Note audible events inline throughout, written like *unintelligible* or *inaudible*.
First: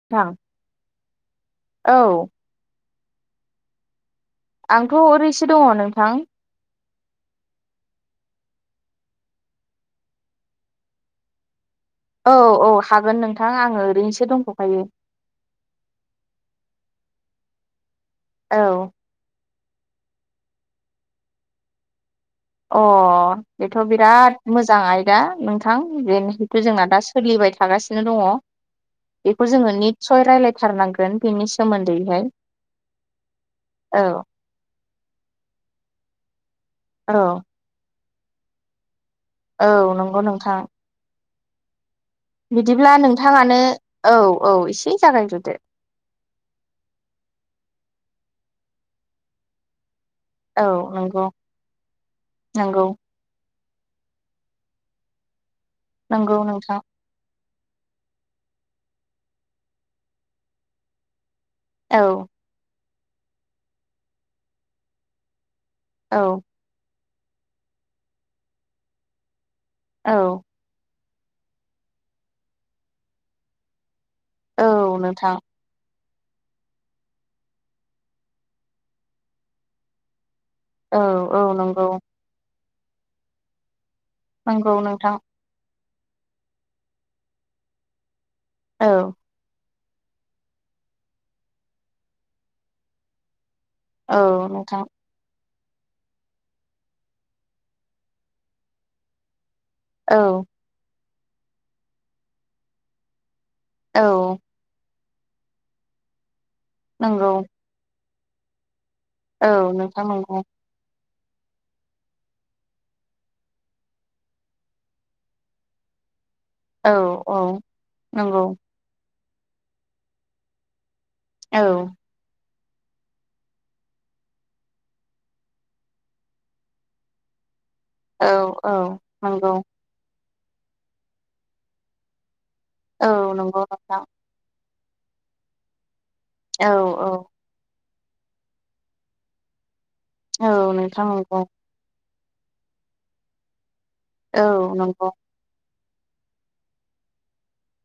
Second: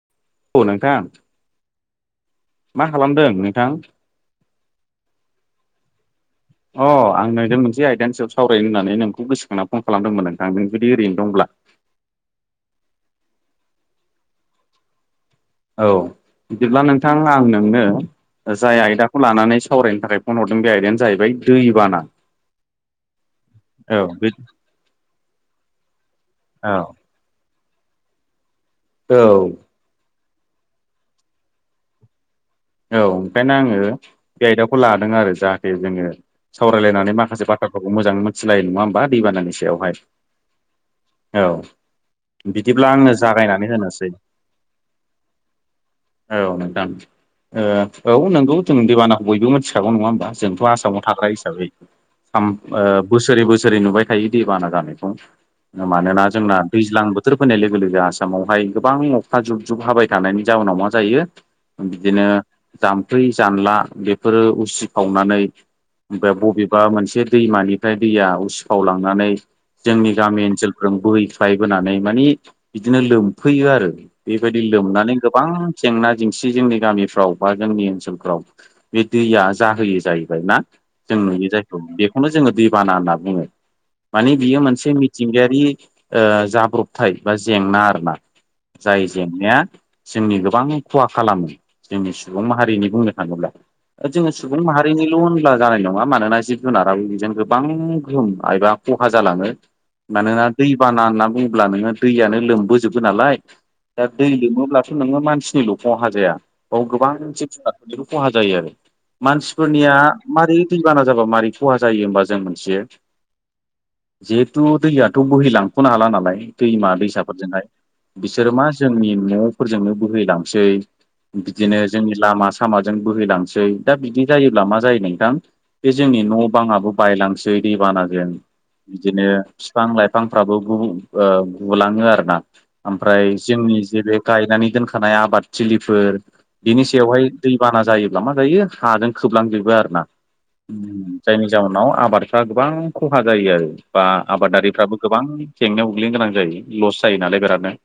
*unintelligible* औ नोंथां। औ। मा खालामदों नोंथां? आंथ' ओरैसो दङ नोंथां। अ आं नोंजों मोनसे आयदानि सायाव सावरायनो होननानै नोंखौ गोसोखांना फन खालामदोंमोन नोंथां नों जुदि ओरैनो दंब्ला। औ औ हागोन नोंथां आङो ओरैनोसो दंथ'खायो। औ बिदिब्ला नोंथां आं नोंनो जाय औ आयदा खौ लानानै सावरायनो थाखाय फन हरदों बे आयदायानो जाहैबाय दैबाना। अ बेथ' औ बे बिराद मोजां आयदा नोंथां बेनिहिथ' औ जोंना दास सोलिबाय थागासिनो दङ बेखौ जोङो निट सय रायलायथारनांगोन बेनि सोमोन्दैहाय। औ ओंखायनो आङो औ बे आयदाखौ लादों आरो जाहाथे जोङो औ सावरायलायनानै माखासे बाथ थ्राखौ मोजाङै मिथिलायो नङा होमबा दैबानानि औ सायावहाय नंगौ नोंथां औ। बिदिब्ला आङो नोंथाङानो जागायनानै होनोसै औ औ एसे जागायग्रोदो। औ नोंथां। ओ औ नोंगौ जों दैबानाखौ बयबो मिथिखागौ नङा होमबा? जोंथ' औ आसामाव नंगौ थाग्रा हिसाबै साम हो नंगौ बोसोरै बोसोरै नुबाय थायो दैबाना जानायखौ मानोना नंगौ जोंना नोंथां दैज्लां बो बोथोर फैनाय लोगो लोगो आसामावहाय गोबां अखा जुब जुब हाबाय थानायनि जाउनाव मा जायो औ बिदिनो जामफै जानला बेफोरो उसि फावनानै ओमफ्राय औ बबेबा मोनसे दैमानिफ्राय दैया उसिफावलांनानै जोंनि औ गामि ओनसोल बोहैख्लायबोनानै मानि बिदिनो लोमफैयो आरो। बेबायदि औ लोमनानै नोंथां गोबां जेंना जेंसि जोंनि गामिफ्राव बा जोंनि ओनसोलफ्राव बे दैया जाहोयो जाहैबाय ना औ जों औ नुयो जायखौ नंगौ बे खौनो जोङो दैबाना होनना बुङो मानि बियो नंगौ मोनसे नोंथां मिथिंगायारि ओ जाब्रबथाय बा जेंना आरोना औ जाय जेंनाया जोंनि गोबां खहा खालामो जोंनि सुबुं माहारिनि बुंनो थाङोब्ला। ओ औ जोङो सुबुं नोंथां माहारिनि ल' होनब्ला जानाय नङा मानोना जिब जुनाराबो बेजों गोबां गोहोम एबा खहा जालाङो। औ मानोना दैबाना होनना बुङोब्ला नोङो दैयानो लोमबोजोबो नालाय दा दै औ लोमोब्ला थ' नोङो मानसिनिल' खहा जाया बाव गोबां नंगौ जिब जुनारफोरनिबो खहा जायो आरो। औ मानसिफोरनिया नोंथां नंगौ मारै दैबाना जाबा मारै खहा जायो होमबा जों मोनथियो जिहेथु दैयाथ' बोहैलांख'नो हाला नालाय दैमा औ औ दैसाफोरजोंहाय नंगौ बिसोरो मा जोंनि न'फोरजोंनो बोहैलांसै औ बिदिनो जोंनि लामा सामाजों बोहैलांसै दा बिदि जायोब्ला मा जायो नोंथां बे जोंनि न' बाङाबो बायलांसै दैबानाजों औ औ बिदिनो नंगौ फि फां लाइफांफ्राबो गुबु ओ गुलाङो आरो ना औ आमफ्राय नंगौ जोंनि जे नोंथां बे गायनानै दोनखानाय आबादथिलिफोर औ बेनि औ सायावहाय दैबाना जायोब्ला मा जायो हाजों खोबलांजोबो आरोना औ नोंथां नंगौ जायनि जाहोनाव आबाद बादा गोबां खहा जायो आरो बा औ आबादारिफ्राबो नंगौ गोबां जेंनायाव गोग्लैनो गोनां जायो लस जायो नालाय बिरादनो।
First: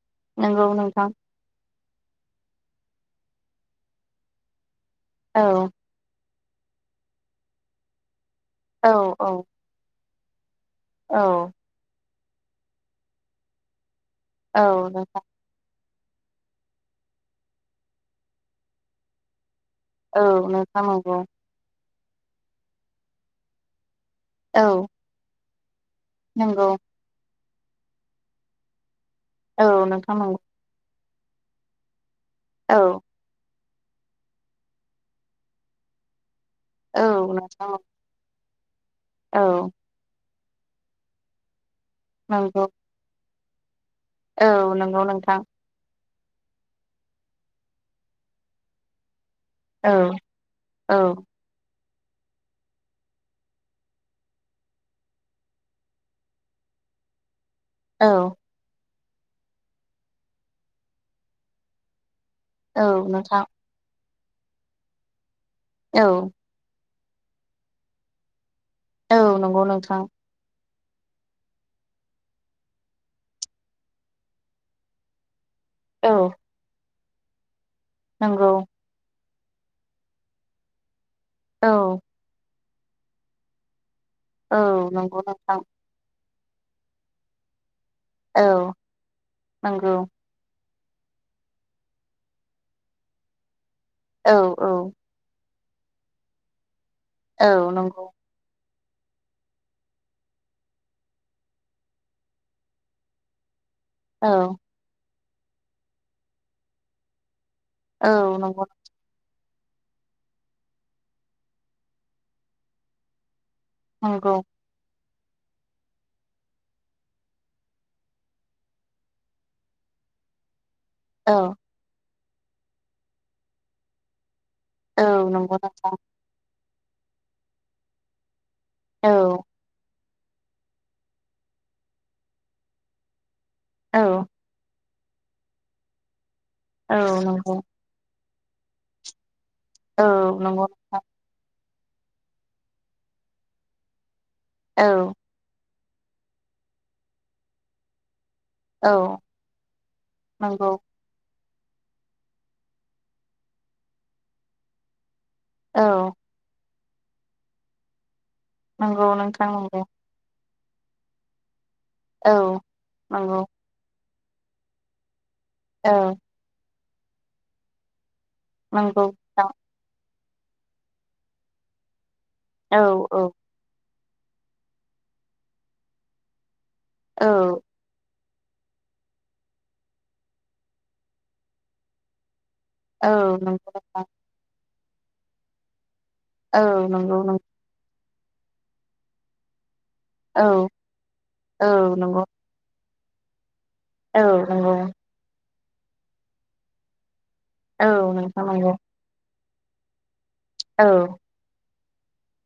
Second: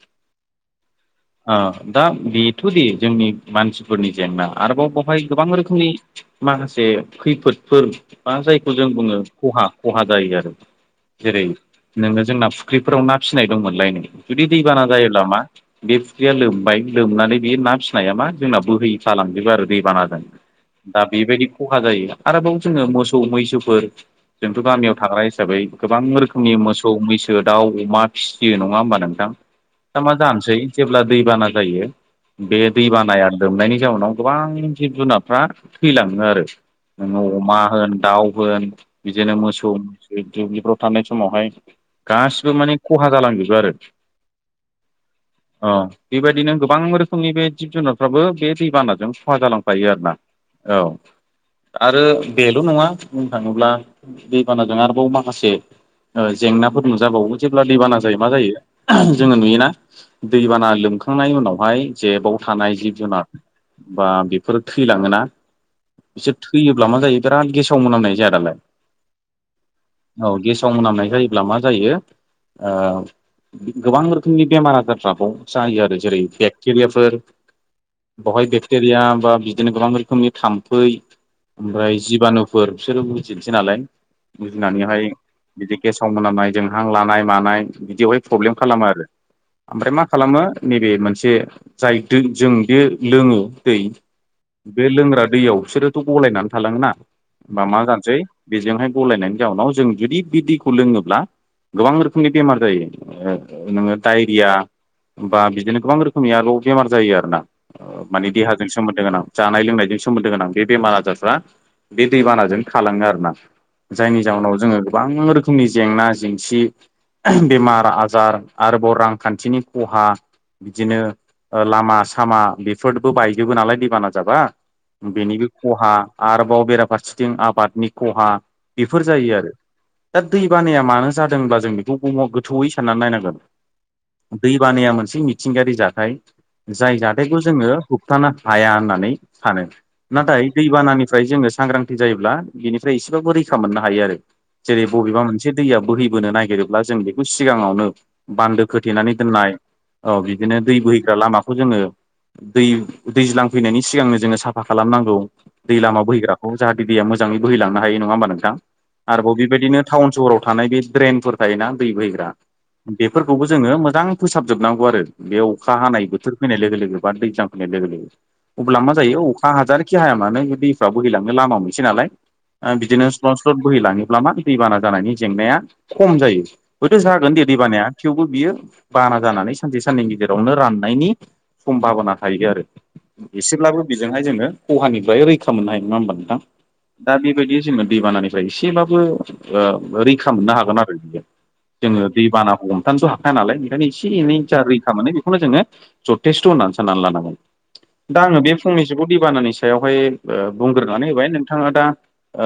नोंगौ नोंथां। ओ दा बेथ दे जोंनि मानसिफोरनि जेंना आरोबाव बेवहाय औ गोबां रोखोमनि माखासे खैफोदफोर बा जायखौ जों औ बुङो औ खहा खहा जायो आरो। औ जेरै नोङो जोंना फुख्रिफोराव ना फिसिनाय दंमोनलाय नै जुदि दैबाना औ नोंथां जायोब्ला मा बे फुख्रिया लोमबाय लोमनानै बे ना फिनाया मा जोंना बोहैफालांजोबो आरो दै बानाजों औ नोंथां दा नंगौ बेबायदि खहा जायो आरोबाव जोङो मोसौ मैसोफोर जोंथ औ गामियाव थाग्रा हिसाबै गोबां रोखोमनि नंगौ मोसौ मैसो बो दाउ अमा फिसियो नङा होमबा नोंथां औ दा मा नोंथां नंगौ जानसै जेब्ला दैबाना जायो बे औ दै बानाया लोमनायनि जाउनाव गोबां जिब जुनारफ्रा थैलाङो आरो औ नोङो अमा नोंथां होन दाउ होन बिदिनो औ मोसौ बे दुब्लिफ्राव थानाय समावहाय गासिबो नंगौ माने खहा जालांजोबो आरो औ नोंगौ नोंथां। अ बेबायदिनो गोबां रोखोमनि बे जिब जुनारफ्राबो बे दैबानाजों खहा जालां औ फायो आरो ना औ आरो बेल नङा बुंनो थाङोब्ला दैबानाजों आरोबाव माखासे ओ जेंनाफोर नुजाबावो जेब्ला दैबाना औ जायो मा जायो जोङो नुयोना दैबाना लोमखांनायनि उनावहाय जेबाव थानाय औ जिब जुनार नोंथां बा बेफोरो थैलाङोना औ। बिसोर थैयोब्ला मा जायो बिराद गेसाव मोनामनाय जाया दालाय? औ नंगौ नोंथां। औ गेसाव मोनामनाय जायोब्ला मा जायो ओ गोबां रोखोमनि बेमार आजारफ्राबाव जायो आरो औ जेरै बेक्टेरियाफोर बावहाय नंगौ बेक्टेरिया बा बिदिनो गोबां रोखोमनि थाम्फै औ ओमफ्राय जिबानु फोर बिसोरो बुजिनसै नालाय औ बुजिनानैहाय नंगौ नोंथां बिदि गेसाव मोनामनाय जोंहां लानाय मानाय बिदियावहाय प्रब्लेम औ खालामो आरो नंगौ ओमफ्राय मा खालामो नैबे मोनसे जाय दो जों बे लोङो दै औ औ बे लोंग्रा दैयाव बिसोरोथ गलायनानै थालाङोना औ होमबा मा नंगौ जानोसै बेजोंहाय गलायनायनि जाउनाव जों जुदि बि दैखौ लोङोब्ला गोबां रोखोमनि बेमार जायो ओ नोङो औ डायरिया बा बिदिनो गोबां रोखोमनि आरोबाव बेमार जायो आरोना औ माने नंगौ देहाजों सोमोनद दो गोनां जानाय लोंनायजों सोमोन्दो गोनां बेमार आजारफ्रा बे दैबानाजों थालाङो आरोना। जायनि नंगौ जाहोनाव जोङो गोबां रोखोमनि जेंना जेंसि बेमार आजार आरोबाव रांखान्थिनि खहा बिदिनो औ। ओ लामा सामा बेफोरबो बायजोबो नालाय दैबाना जाबा औ बेनिबो नंगौ खहा नोंथां आरोबाव बेराफारसेथिं आबादनि खहा बेफोर औ जायो आरो दा दै बानाया मानो जादोंब्ला जों बेखौ बुहाव गोथौयै साननानै औ नायनांगोन दै बानाया मोनसे मिथिंगायारि जाथाय औ जाय जा नंगौ खो होबथाना हाया होननानै सानो औ नाथाय नंगौ दैबानानिफ्राय जोङो सांग्रां जायोब्ला बिनिफ्राय एसेबाबो रैखा मोननो हायो आरो औ जेरै बबेबा मोन से दैया बोहैबोनो नागिरोब्ला जों बेखौ सिगाङावनो बान्दो औ खोथेनानै दोननाय अ बिदिनो नंगौ दै बोहैग्रा लामाखौ जोङो दै दैज्लां फैनायनि सिगांनो जोङो साफा खालामनांगौ दै औ लामा बोहैग्राखौ। जाहाथे दैया मोजाङै बोहैलांनो हायो नङा होमबा नोंथां नंगौ आरोबाव नोंथां बेबायदिनो नंगौ टाउन सहराव थानाय बे ड्रेनफोर थायोना दै बोहैग्रा औ नंगौ बेफोरखौबो जोङो मोजां फोसाबजोबनांगौ आरो बे अखा औ हानाय बोथोर फैनाय लोगो लोगो बा दैज्लां फैनाय लोगो लोगो। अब्ला मा नंगौ जायो नोंथां अखा हाजारखि हाया मानो बे दैफ्रा बोहैलांनो लामा मोनसेै नालाय आ औ बिदिनो औ स्लद स्लद बोहैलाङोब्ला मा दैबाना जानायनि जेंनाया खम जायो हयथ जागोन दे औ दैबानाया थेवबो बियो बाना जानानै सानसे साननैनि गेजेरावनो राननायनि सम्भाबना थायो आरो औ नंगौ एसेब्लाबो नोंथां बेजोंहाय जोङो खहानिफ्राय रैखा मोननो हायो नङा होमबा नोंथां औ दा नंगौ नों बेबायदि जिमो दैबानानिफ्राय एसेबबो ओ रै खा औ मोननो हागोन आरो बियो औ जोङो नंगौ दै बानाखौ होबथानथ' हाखाया नालाय ओंखायनो एसे औ एनै जा नंगौ रैखा मोनो बेखौनो जोङो जथेस्थ' होननानै साननानै लानांगोन औ दा आङो नोंथां बे नंगौ फंनैसोखौ दैबानानि सायावहाय ओ औ बुंग्रोनानै होबाय नोंथाङा दा ओ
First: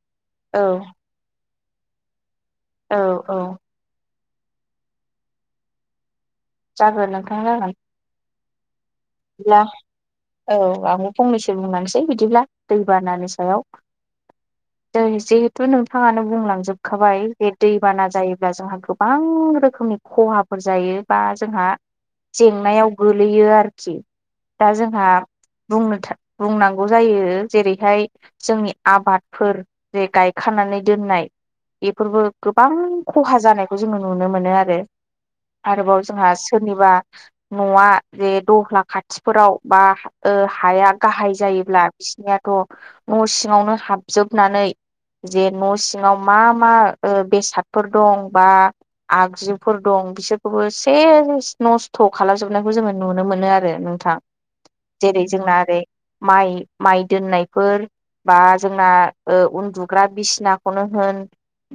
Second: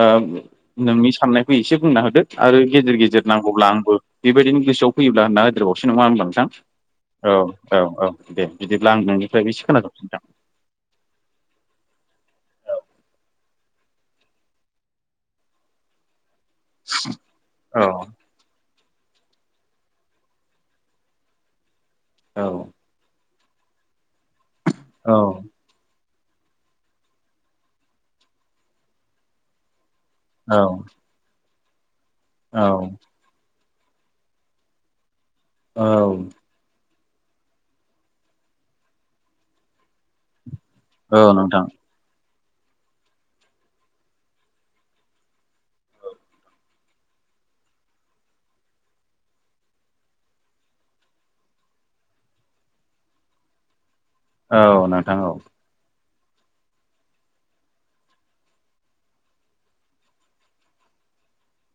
औ नोंनि साननायखौ एसे बुंना होदो आरो गेजेर औ गेजेर औ नांगौब्ला आंबो बेबायदिनो गोसोआव फैयोब्ला होनना होदेर बावसै नामा होनबा नोंथां जागोन औ नोंथां जागोन औ औ दे। बिदिब्ला आं नों बिदिब्ला औ आंबो फंनैसो बुंलांसै बिदिब्ला दैबानानि सायाव। दै, जिहेथु नोंथाङानो बुंलांजोबखाबाय, जे औ दैबाना जायोब्ला जोंहा गोब गोबां रोखोमनि खहाफोर जायो बा जोंहा औ जेंनायाव गोलैयो आरो खि दा जोंहा औ बुंनो था बुंनो बुंनांगौ जायो जेरैहाय जोंनि आबादफोर जे गाय औ खानानै दोननाय बेफोरबो औ गोबां खहा जानायखौ जोङो नुनो मोनो आरो। औ आरोबाव जोंहा सोरनिबा न'आ जे दलहा खाथिफोराव बा ओ हाया औ गाहाय नोंथां जायोब्ला बिसिनियाथ' न' सिङावनो हाबजोबनानै जे न' सिङाव मा मा बेसादफोर दं बा आगजुफोर दं, बिसोरखौबो सेस नस्थ' खालामजोबनायखौ जोङो नुनो मोन नो आरो नोंथां। औ नोंथां जेरै औ जोंना ओरै माइ माइ दोननायफोर बा जोंना ओ उन्दुग्रा बिसिनाखौनो होन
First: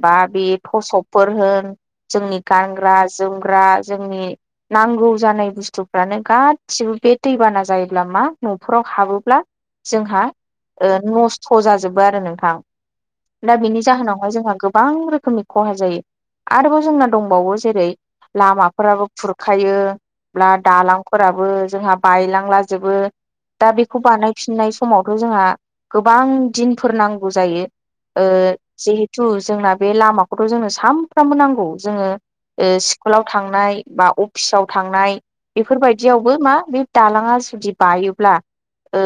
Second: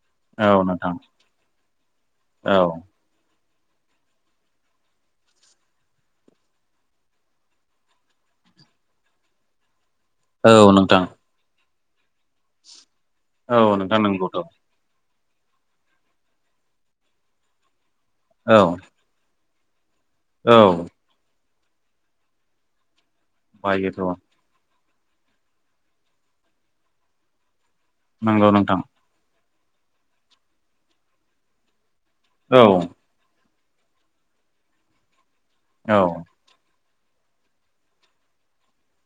बा बे औ नोंथां थसपफोर होन, जोंनि औ गानग्रा जोमग्रा जोंनि नांगौ जानाय बुस्थुफ्रानो गा गासिबो बे दैबाना जायोब्ला मा न'फोराव हाबोब्ला जोंहा औ ओ नोंथां नसि स' जाजोबो आरो नोंथां, दा औ बेनि नोंथां जाहोनावहाय नंगौथ' जोंहा गोब गोबां रोखोमनि खहा जायो, आरोबाव जोंना दंबावो जेरै, औ लामाफोराबो खुरखायो ब्ला औ दालांफोराबो जोंहा बायलांलाजोबो। दा बायोथ' बेखौ बानायफिननाय समावथ' जोंहा गोबां दिनफोर नांगौ जायो। ओ नंगौ नोंथां जिहेथु जोंना बे लामाखौथ' जोंनो सानफ्रामबो नांगौ। जोङो औ ओ स्कुलाव थांनाय बा अफिसाव थांनाय औ बेफोरबायदियावबो मा बे दालाङा जुदि बायोब्ला ओ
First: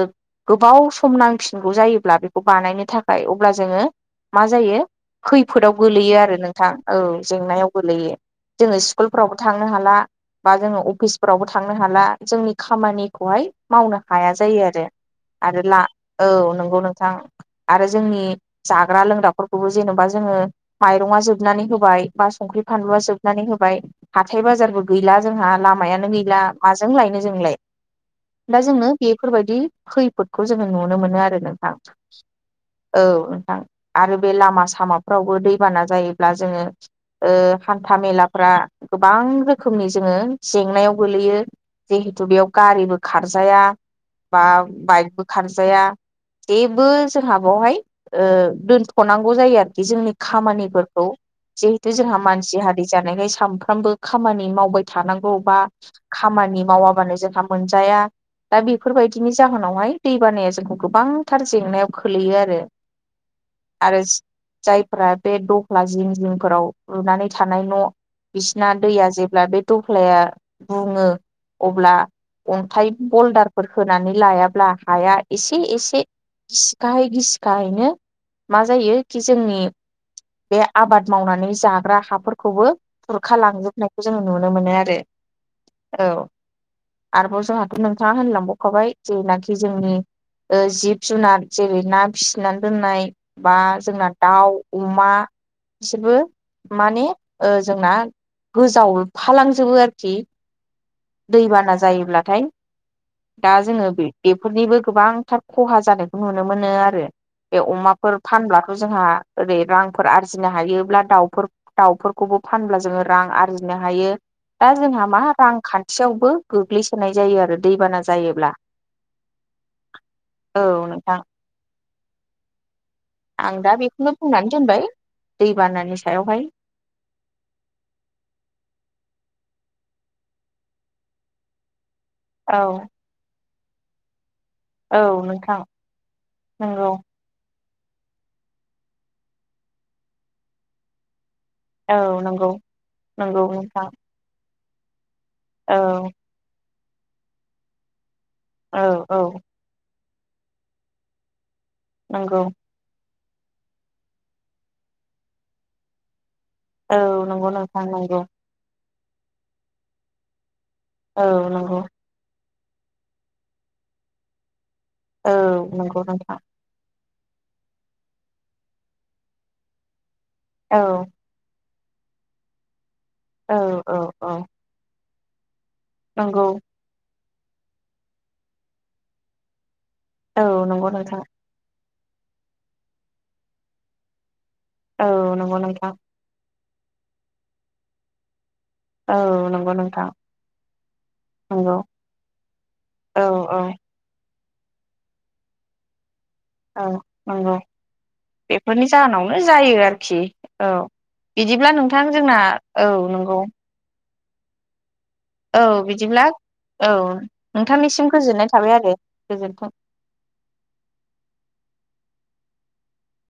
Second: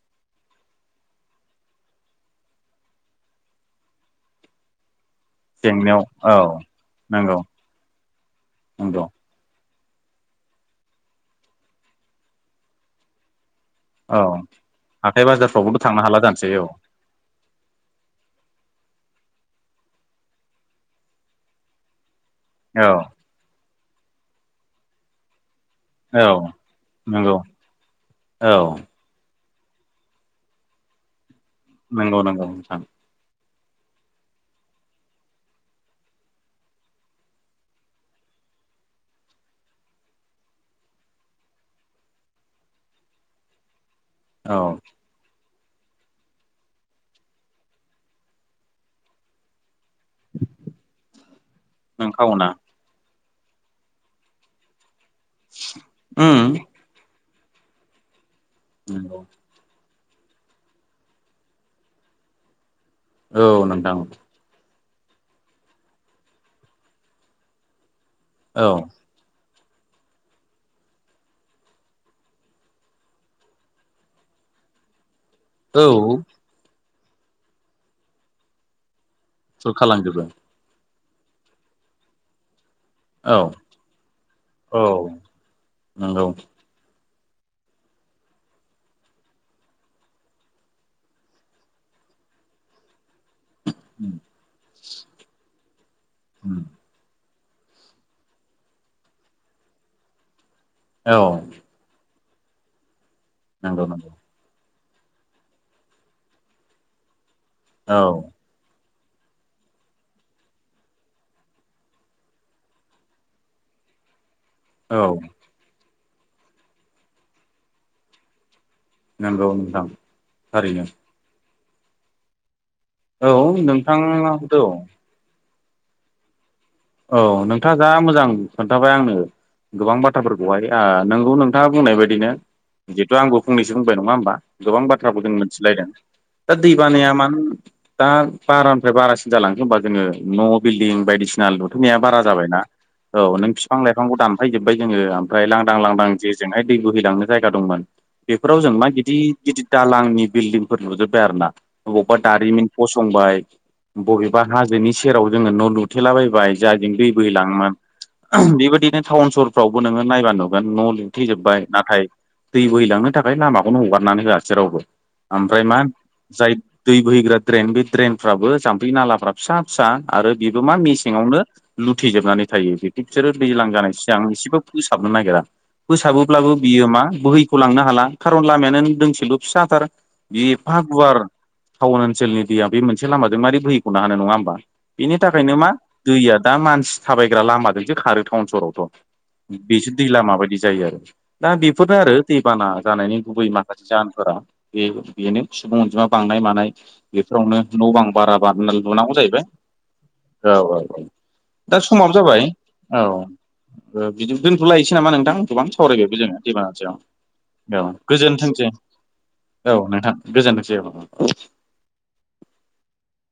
गोबाव सम नांफिनगौ जायोब्ला बेखौ बानायनो थाखाय अब्ला जोङो मा जायो खैफोदाव जेंनायाव गोलैयो आरो औ नोंथां औ नंगौ जेंनायाव गोलैयो जोङो नंगौ स्कुलफोरावबो थांनो हाला, बा जोङो अफिसफोराव थांनो हाला। जोंनि खामानि खौहाय मावनो औ हाया जायो आरो। हाथाय आरो ला बाजारफ्रावबोथ' थांनो हाला औ जानोसै नोंगौ नों थां आरो जोंनि जाग्रा लोंग्राफोरखौबो जेन'बा जोङो माइरंआ जोबनानै होबाय। बा संख्रि औ फानलुआ जोबनानै होबाय, हाथाय बाजारबो गैला जोंहा लामायानो औ गैला। माजों लायनो नंगौ जोंलाय औ दा जोंनो बेफोरबायदि खैफोदखौ जोङो नुनो मोनो आरो नोंथां नंगौ नंगौ नोंथां औ नोंथां आरो बे लामा सामाफ्रावबो दैबाना जायोब्ला जोङो ओ हान्था मेलाफ्रा गोबां रोखोमनि जोङो जेंनायाव गोलैयो। जिहेथु बेयाव गारिबो खारजाया, बा औ बाइकबो खारजाया। जेबो जोंहा बेवहाय ओ दोनथ' नांगौ जायो आरोखि जोंनि खामानिफोरखौ नों जोंहा खावना मानसि हारि जानायखाय सानफ्रामबो खामानि मावबाय थानांगौ बा उम खामानि माव मावाबानो जोंहा मोनजाया, दा नंगौ बेफोरबायदिनि जाहोनावहाय दै बानाया जोंखौ गोबांथार जेंनायाव खोलैयो आरो। औ नोंथां आरो जायफ्रा बे दख्ला जिं जिंफोराव लुनानै थानाय न' औ बिसिना दैया जेब्ला बे दफ्लाया बुङो, अब्ला अन्थाइ बलदारफोर होनानै लायाब्ला हाया एसे औ एसे गिसिखाहै गिसिखाहैनो मा जायो कि जोंनि सुर खालामजोबो बे आबाद मावनानै जाग्रा हाफोरखौबो औ खुरखा लांजोबनायखौ जोङो नुनो मोनो औ आरो नंगौ औ- आरोबाव जोंहाथ' नोंथाङा होनलांबावखाबाय जेनाखि जोंनि जिब जुनार जेरै ना फिसिनानै दोननाय बा जोंना उम दाउ अमा बिसोरबो उम- माने ओ- जोंना गोजावफालांजोबो आरोखि औ दैबाना जायोब्लाथाय, दा नंगौ जोङो बे नंगौ बेफोरनिबो गोबांथार खहा जानायखौ नुनो मोनो आरो। बे औ अमाफोर फानब्लाथ' जोंहा ओरै रां फोर आरजिनो हायोब्ला दाउफोर दाउफोरखौबो फानब्ला जोङो रां आरजिनो हायो। दा औ जोंहा मा रांखान्थियावबो गोग्लैसोनाय जायो आरो दैबाना जायोब्ला। नंगौ नोंथां औ थारैनो नोंथां औ आं दा बेखौनो बुंनानै नोंथाङाबोथ' दोनबाय दैबानानि सायावहाय औ- नोंथाङा जा मोजां खोन्थाबाय आंनो गोबां बाथ्राफोरखौहाय ओ- नोंगौ नोंथाङा बुंनाय बायदिनो औ- जिहथु आंबो फंनैसो बुंबाय नङा होमबा गोबां औ बाथ्राखौ जों नोंथां मिथिलायदों दा दै नंगौ बानाया मानो दा बारानिफ्राय बारासिन जालांखो होमबा जोङो न' बिल्दिं बायदिसिना नाया औ बारा नंगौ जाबायना। औ नंगौ नों फिफां नोंथां लाइफांखौ दान जोब्बाय जोङो ओमफ्राय औ लांदां लांदां जेजोंहाय दै बोहैलांनो जायगा दंमोन बेफोराव जों औ मा औ गिदिर गिदिर दालांनि बिल्डिंफोर लुजोब्बाय आरो ना। बबावबा नंगौ दारिमिन फसंबाय बबेबा हाजोनि सेराव जोङो न' लुथेलाबायबाय जायजों औ दै नंगौ बोहैलाङोमोन नोंथां नंगौ बेबायदिनो टाउन सहरफ्रावबो नोङो नायबा नुगोन न' लु- औ दिथिजोबबाय नंगौ नाथाय दै बोहैलांनो थाखाय लामाखौनो हगारनानै होआसै रावबो औ *unintelligible* ओमफ्राय मा नंगौ नोंथां जाय दै बोहैग्रा ड्रेन बे ड्रेनफ्राबो जाम्फै नालाफ्रा फिसा फिसा आरो बेबो मा औ मेसेंयावनो लुथिजोबनानै थायो। बिसोरो औ दैज्लां औ जानायनि सिगां औ एसेबो फोसाबनो नागिरा। नंगौ फोसाबोब्लाबो बियोमा बोहैखौ लांनो हाला। खारन लामायानो दोंसेल' फिसा थार। बे औ एफा नंगौ गुवार नोंथां टाउन ओनसोलनि दैया बे मोनसे लामाजों मारै बोहैख'नो हानो नङा होमबा औ बेनि थाखायनो नंगौ मा नोंथां दैया दा मानसि थाबायग्रा लामाजोंसो खारो टाउन सहरावथ' औ नंगौ बेसो दै नोंथां माबायदि जायो आरो दा नंगौ बेफोरनो आरो दैबाना जानायनि औ गुबै औ माखासे जाहोनफोरा बे बेनो सुबुं अनजिमा बांनाय मान औ नंगौ बेफोरावनो न' बां बारा बा बेफोरनि लुनांगौ जाहोनावनो जाहैबाय। जायो आरोखि औ औ औ बिदिब्ला दा नोंथां समाबो जोंना जाबाय औ- नंगौ बिदि दोनथ'लायसै नामा नोंथां। औ गोबां सावरायबायबो बिदिब्ला जोङो औ दैबानानिसाव औ- नोंथांनिसिम गोजोननाय गोजोनथोंसै थाबाय आरो गोजोन्थों औ- नोंथां गोजोनथोंसै।